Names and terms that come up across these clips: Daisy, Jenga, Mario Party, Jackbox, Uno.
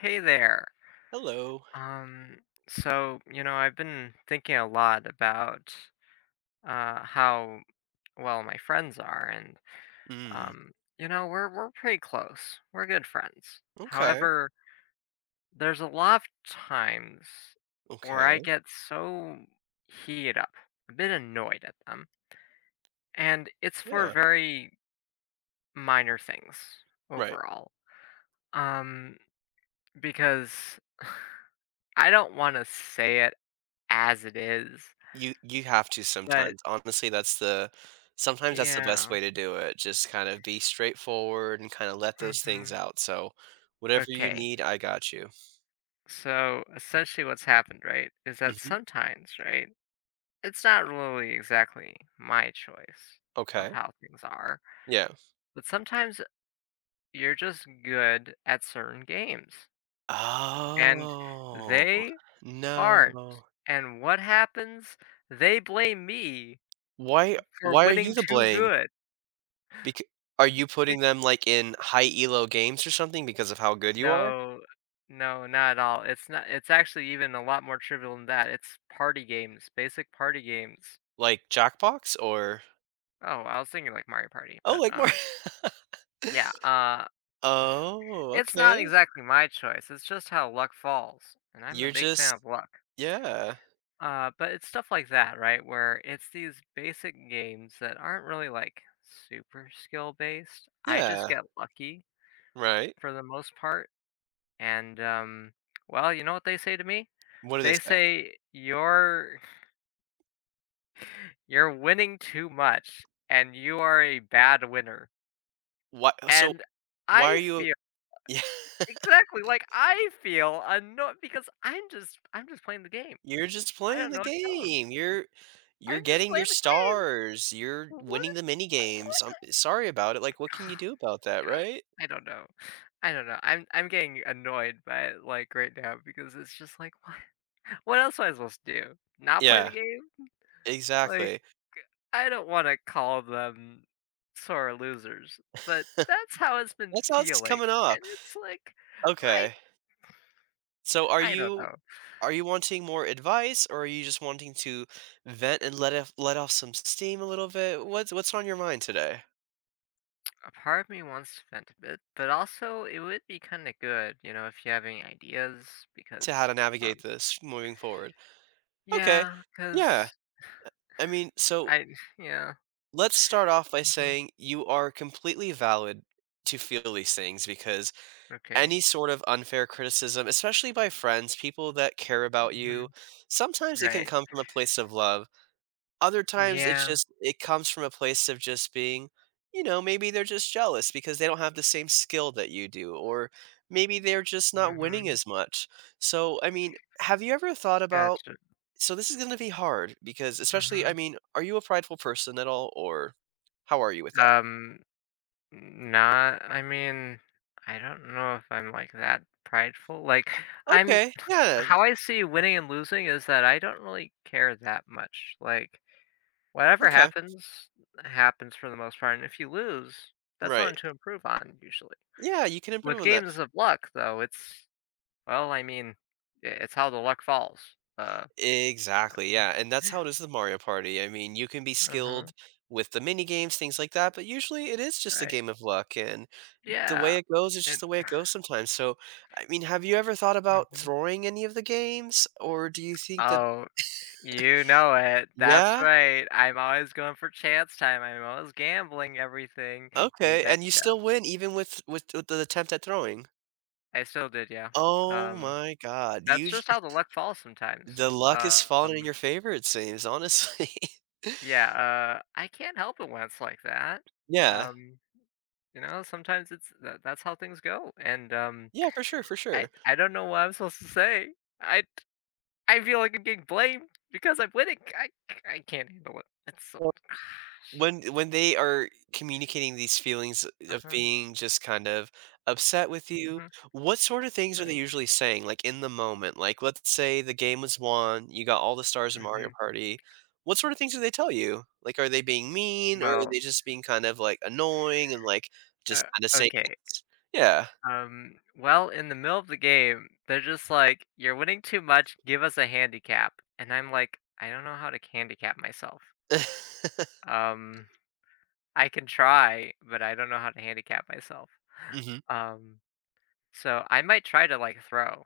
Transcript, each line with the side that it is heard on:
left: Hey there.
right: Hello.
left: Um, you know, I've been thinking a lot about how well my friends are. And
right: Mm,
left: um, you know, we're pretty close. We're good friends.
right: okay,
left: However, there's a lot of times where I
right: okay.
left: get so heated up, a bit annoyed at them, and it's for
right: Yeah,
left: very minor things
right: right.
left: overall. Um, because I don't want to say it as it is,
right: You have to
left: but
right: sometimes. Honestly, that's the sometimes that's the best
left: yeah.
right: way to do it. Just kind of be straightforward and kind of let those things
left: Hmm.
right: out. So, whatever you
left: Okay.
right: need, I got you.
left: So essentially, what's happened, right, is that
right: Mhm.
left: sometimes, right, it's not really exactly my choice of
right: Okay.
left: how things are,
right: Yeah.
left: but sometimes you're just good at certain games and
right: Oh,
left: they aren't.
right: no.
left: And what happens? They blame me
right: Why
left: for
right: why are you
left: winning
right: to
left: too
right: blame?
left: good.
right: Because are you putting
left: Because
right: them, like, in high elo games or something because of how good you are?
left: no, no, not at all. It's not. It's actually even a lot more trivial than that. It's party games, basic party games.
right: Like Jackbox or
left: Oh, I was thinking like Mario Party,
right: oh,
left: but
right: like more
left: yeah,
right: oh,
left: it's
right: okay.
left: not exactly my choice. It's just how luck falls, and I'm a
right: You're
left: big fan
right: just
left: of luck.
right: yeah.
left: But it's stuff like that, right? Where it's these basic games that aren't really like super skill based. I just
right: Yeah.
left: get lucky
right: Right.
left: for the most part, and well, you know what they say to me?
right: What do they
left: They
right: say?
left: say you're you're winning too much, and you are a bad winner.
right: Why so
left: And
right: why are
left: I
right: you
left: feel
right: yeah,
left: exactly, like, I feel annoyed because I'm just playing the game.
right: you're just
left: I
right: playing
left: don't
right: the
left: know what to tell them.
right: game. You're
left: I'm just
right: getting your
left: playing the game.
right: stars. You're
left: What
right: winning the mini games. I'm sorry about it. Like, what can you do about that,
left: God,
right: right?
left: I don't know. I don't know. I'm getting annoyed by it, like, right now because it's just like, what else am I supposed to do? Not play the
right: Yeah,
left: game?" Like,
right: exactly.
left: I don't wanna call them sore losers, but that's how it's been
right: That's how it's
left: feeling,
right: coming off.
left: and it's like, I
right: Okay. So
left: I don't know.
right: are you wanting more advice or are you just wanting to vent and let off some steam a little bit? What's on your mind today?
left: A part of me wants to vent a bit, but also it would be kind of good, you know, if you have any ideas,
right: To how
left: because,
right: to navigate
left: um,
right: this moving forward. Okay.
left: yeah, because
right: Yeah. I mean, so
left: I, yeah,
right: let's start off by
left: hmm,
right: saying you are completely valid to feel these things because
left: okay,
right: any sort of unfair criticism, especially by friends, people that care about
left: hmm,
right: you, sometimes it can
left: right,
right: come from a place of love. Other times
left: yeah,
right: it comes from a place of just being, you know, maybe they're just jealous because they don't have the same skill that you do or maybe they're just not winning
left: hmm,
right: as much. So, I mean, have you ever thought about?
left: gotcha,
right: So this is going to be hard because especially I
left: hmm,
right: mean, are you a prideful person at all or how are you with that?
left: um, not, I mean, I don't know if I'm like that prideful. Like, I'm,
right: Okay. Yeah.
left: how I see winning and losing is that I don't really care that much. Like, whatever
right: Okay.
left: happens, happens for the most part, and if you lose, that's something
right: Right.
left: to improve on usually.
right: Yeah, you can improve
left: With
right: on that.
left: games of luck, though, it's well, I mean, I it's how the luck falls. Uh
right: Exactly. Yeah, and that's how it is with Mario Party. I mean, you can be
left: Uh-huh,
right: skilled with the mini games, things like that, but usually it is just a
left: right.
right: game of luck, and the
left: Yeah,
right: way it goes is just
left: and
right: the way it goes sometimes. So, I mean, have you ever thought about
left: mhm.
right: throwing any of the games or do you think that
left: Oh, you know it. That's
right: yeah?
left: right. I'm always going for chance time, I'm always gambling everything. You
right: Okay. And you still
left: betcha.
right: win even with the attempt at throwing.
left: I still did, yeah.
right: Oh
left: Um,
right: my god, you
left: that's
right: sh
left: just how the luck falls sometimes.
right: the luck is falling in
left: Um
right: your favor, it seems, honestly.
left: Yeah, I can't help it when it's like that.
right: Yeah.
left: Um, you know, sometimes it's that's how things go, and
right: Yeah, for sure, for
left: I
right: sure.
left: I don't know what I'm supposed to say. I I feel like I'm getting blamed because I'm winning. I can't handle it. It's so
right: So, when they are communicating these feelings of
left: uh-huh,
right: being just kind of upset with you,
left: mhm,
right: what sort of things are
left: right,
right: they usually saying, like, in the moment? Like, let's say the game was won, you got all the stars in Mario
left: mhm.
right: Party. What sort of things do they tell you? Like, are they being mean, or are
left: Well,
right: they just being kind of, like, annoying and, like,
left: uh,
right: just kinda saying
left: okay,
right: things? Yeah.
left: well, in the middle of the game, they're just like, "You're winning too much, give us a handicap," and I'm like, "I don't know how to handicap myself." Um I can try, but I don't know how to handicap myself.
right: Mhm,
left: Um, so I might try to like throw.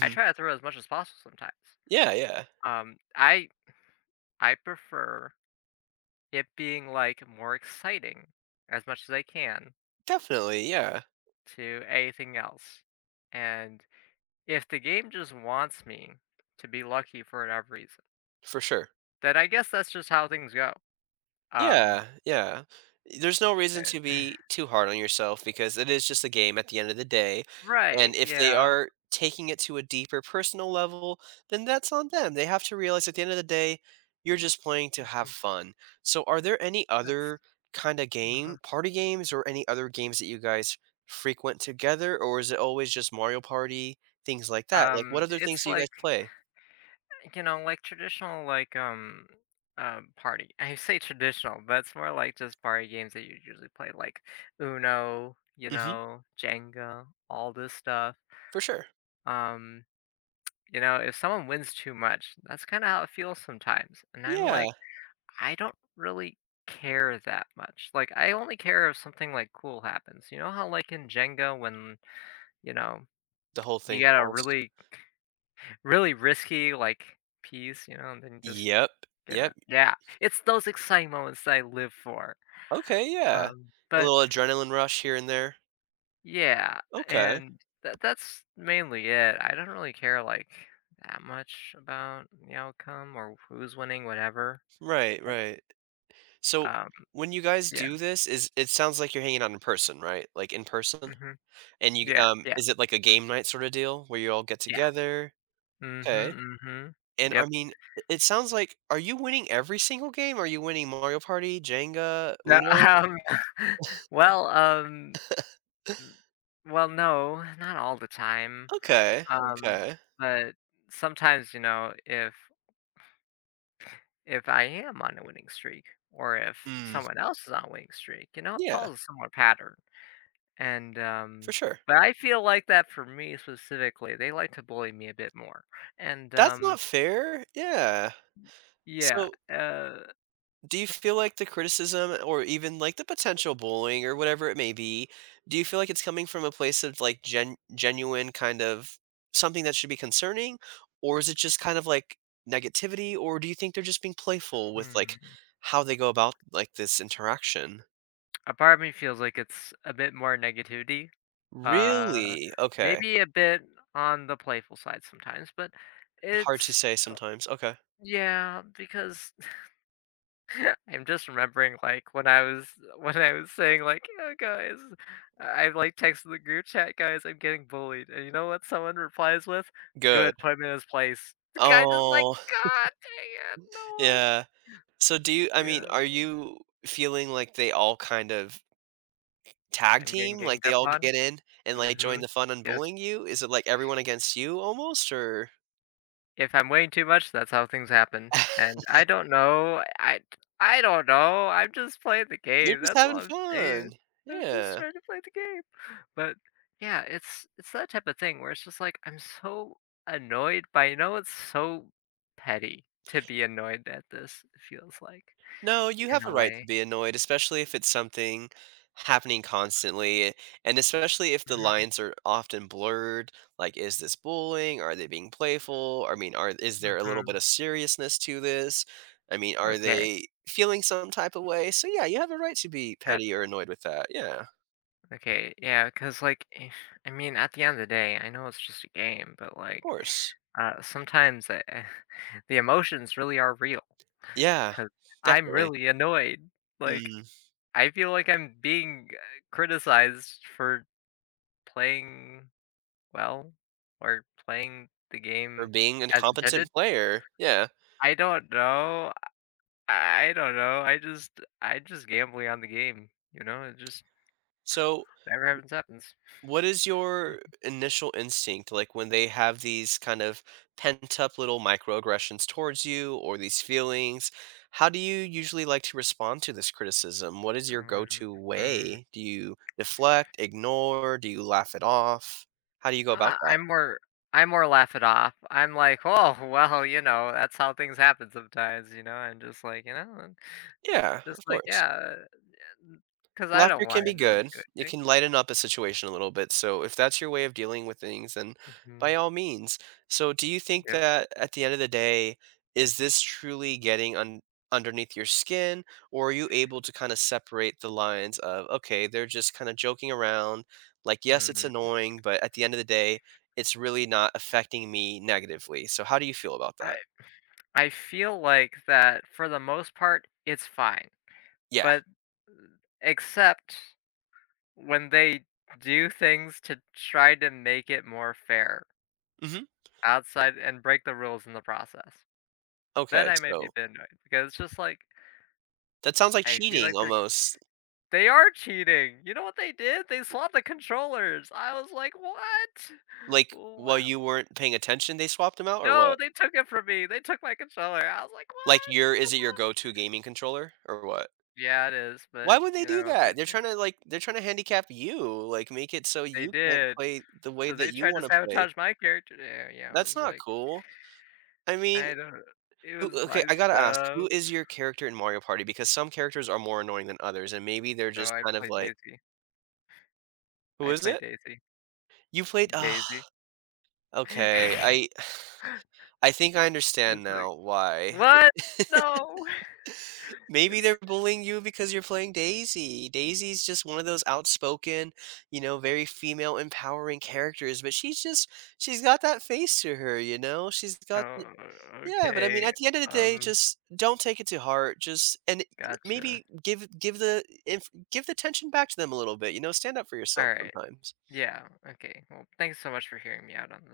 left: I try to throw as much as possible sometimes.
right: Yeah, yeah.
left: Um, I I prefer it being like more exciting as much as I can
right: Definitely, yeah.
left: to anything else. And if the game just wants me to be lucky for whatever reason,
right: For sure.
left: then I guess that's just how things go. Um,
right: Yeah, yeah. There's no reason to
left: eh,
right: be too hard on yourself because it is just a game at the end of the day,
left: right?
right: and if they
left: Yeah.
right: are taking it to a deeper personal level, then that's on them. They have to realize at the end of the day, you're just playing to have
left: Mhm,
right: fun. So are there any
left: that's.
right: other kinda
left: Uh-huh.
right: game party games or any other games that you guys frequent together, or is it always just Mario Party, things like that? Like, what other
left: It's
right: things do you guys
left: like
right: play?
left: you know, like traditional like party. I say traditional, but it's more like just party games that you usually play like Uno, you
right: Mhm.
left: know, Jenga, all this stuff.
right: For sure.
left: Um, you know, if someone wins too much, that's kind of how it feels sometimes. And I'm
right: Yeah.
left: like, I don't really care that much. Like I only care if something like cool happens. You know how like in Jenga when, you know,
right: The whole
left: you
right: thing
left: gotta
right: falls.
left: really really risky, like, piece, you know, and then you just
right: Yep,
left: get
right: yep.
left: it, yeah, it's those exciting moments that I live for,
right: Okay, yeah. A
left: but
right: little adrenaline rush here and there.
left: yeah,
right: Okay.
left: and that that's mainly it. I don't really care, like, that much about the outcome or who's winning, whatever,
right: Right,
left: but,
right: right. So,
left: um,
right: when you guys
left: yeah,
right: do this, is it sounds like you're hanging out in person, right? Like, in person?
left: mhm,
right: And you
left: yeah, yeah,
right: is it like a game night sorta deal where you all get
left: yeah,
right: together? Okay.
left: mhm, mhm,
right: And, I
left: yep.
right: mean, I it sounds like are you winning every single game? Are you winning Mario Party, Jenga,
left: No,
right: Uno?
left: well, well, no, not all the time.
right: Okay,
left: Um,
right: okay.
left: but sometimes, you know, if I am on a winning streak or if
right: Mm,
left: someone else is on a winning streak, you know, it
right: yeah,
left: follows a similar pattern. And
right: for sure.
left: but I feel like that for me specifically, they like to bully me a bit more. And
right: That's not fair. Yeah.
left: yeah,
right: So
left: uh
right: do you feel like the criticism or even like the potential bullying or whatever it may be, do you feel like it's coming from a place of like genuine kind of something that should be concerning? Or is it just kind of like negativity? Or do you think they're just being playful with like
left: hmm,
right: how they go about like this interaction?
left: a part of me feels like it's a bit more negativity. Uh
right: Really? Okay.
left: maybe a bit on the playful side sometimes, but
right: Hard to
left: it's
right: say sometimes. Okay.
left: yeah, because I'm just remembering, like, when I was when I was saying, like, "Yeah, guys," like, texted the group chat, "Guys, I'm getting bullied," and you know what someone replies with?
right: Good.
left: "Good, put him in his place." I'm just like,
right: Oh,
left: "God dang it, no one."
right: yeah. So do you, I mean,
left: Yeah,
right: are you feeling like they all kind of tag
left: I'm getting
right: team? Like,
left: ganged
right: they
left: up
right: all
left: on.
right: get in and, like, join
left: Mhm.
right: the fun on
left: Yes.
right: bullying you? Is it, like, everyone against you almost, or
left: If I'm waiting too much, that's how things happen, and I don't know, I don't know, I'm just playing the
right: you're
left: game,
right: just
left: that's all
right: having
left: I'm saying.
right: fun.
left: I'm just
right: Yeah.
left: trying to play the game. But yeah, it's that type of thing where it's just like I'm so annoyed by I know it's so petty to be annoyed at this, it feels like,
right: No, you
left: in
right: have a
left: a
right: right to
left: way.
right: be annoyed, especially if it's something happening constantly, and especially if the
left: Mhm,
right: lines are often blurred, like, is this bullying? Are they being playful? I mean, are is there a little bit
left: mhm.
right: of seriousness to this? I mean, are
left: Okay,
right: they feeling some type of way? So, yeah, you have a right to be petty or
left: gotcha.
right: annoyed with that. Yeah, of
left: Okay, yeah, because like, eh, I mean, at the end of the day, I know it's just a game, but, like,
right: course.
left: sometimes, eh, the emotions really are real.
right: Yeah,
left: Because 'cause I'm
right: definitely.
left: really annoyed. Like,
right: Mm,
left: I feel like I'm being, criticized for playing well or playing the
right: for
left: game
right: being a
left: as intended?
right: competent player, yeah.
left: I don't know. I don't know. I just gambling on the game, you know? It just
right: So,
left: whatever happens happens.
right: what is your initial instinct, like, when they have these kind of pent up little microaggressions towards you or these feelings? How do you usually like to respond to this criticism? What is your
left: Um,
right: go-to
left: hmm.
right: way? Do you deflect, ignore, do you laugh it off? How do you go about
left: Uh,
right: that?
left: I'm more I more laugh it off. I'm like, "Oh, well, you know, that's how things happen sometimes," you know? I'm just like, you know, and
right: Yeah,
left: just
right: of
left: like,
right: course.
left: yeah, because I
right: Laughter
left: don't
right: can be
left: wanna really
right: good.
left: do
right: It
left: anything.
right: can lighten up a situation a little bit. So if that's your way of dealing with things, then by
left: Mhm.
right: all means. So do you think
left: Yep.
right: that at the end of the day, is this truly getting underneath your skin, or are you able to kind of separate the lines of okay, they're just kind of joking around? Like, yes, it's
left: Mhm.
right: annoying, but at the end of the day, it's really not affecting me negatively. So how do you feel about that?
left: I I feel like that for the most part, it's fine,
right: Yeah.
left: but except when they do things to try to make it more fair
right: Hmm.
left: outside and break the rules in the process. Then
right: Okay.
left: I may be
right: So
left: a bit annoyed because it's just like
right: that sounds like
left: I feel
right: cheating
left: like
right: almost.
left: they are cheating. You know what they did? They swapped the controllers. I was like, "What?
right: Like, while
left: Wow.
right: you weren't paying attention, they swapped them out or what?
left: No, they took it from me. They took my controller." I was like,
right: Like,
left: "What?"
right: your is it your go-to gaming controller or what?
left: Yeah, it is,
right: Why
left: but
right: would they
left: you
right: do
left: know,
right: that? They're trying to, like they're trying to handicap you, like, make it so
left: they
right: you can't
left: did.
right: play the way
left: So
right: that
left: they
right: you
left: tried to
right: wanna play.
left: sabotage my character. Yeah, yeah, I
right: That's
left: was
right: not
left: like,
right: cool. I mean,
left: I don't it
right: who
left: was
right: okay,
left: my
right: I gotta ask,
left: stuff.
right: who is your character in Mario Party? Because some characters are more annoying than others, and maybe they're
left: Oh,
right: just
left: I
right: kind of
left: play
right: like
left: Daisy.
right: who
left: I
right: is
left: play
right: it?
left: Daisy.
right: You played ah,
left: Daisy.
right: okay, I I think I understand
left: It's like,
right: now why.
left: "What? No!"
right: Maybe
left: It's
right: they're bullying you because you're playing Daisy. Daisy's just one of those outspoken, you know, very female empowering characters, but she's just she's got that face to her, you know? She's got
left: oh,
right: th yeah, but I mean,
left: okay.
right: at the end of the day,
left: Um,
right: just don't take it to heart. Just and y
left: gotcha.
right: maybe give the inf give the tension back to them a little bit, you know? Stand up for yourself
left: Alright.
right: sometimes.
left: Yeah, okay. Well, thanks so much for hearing me out on this.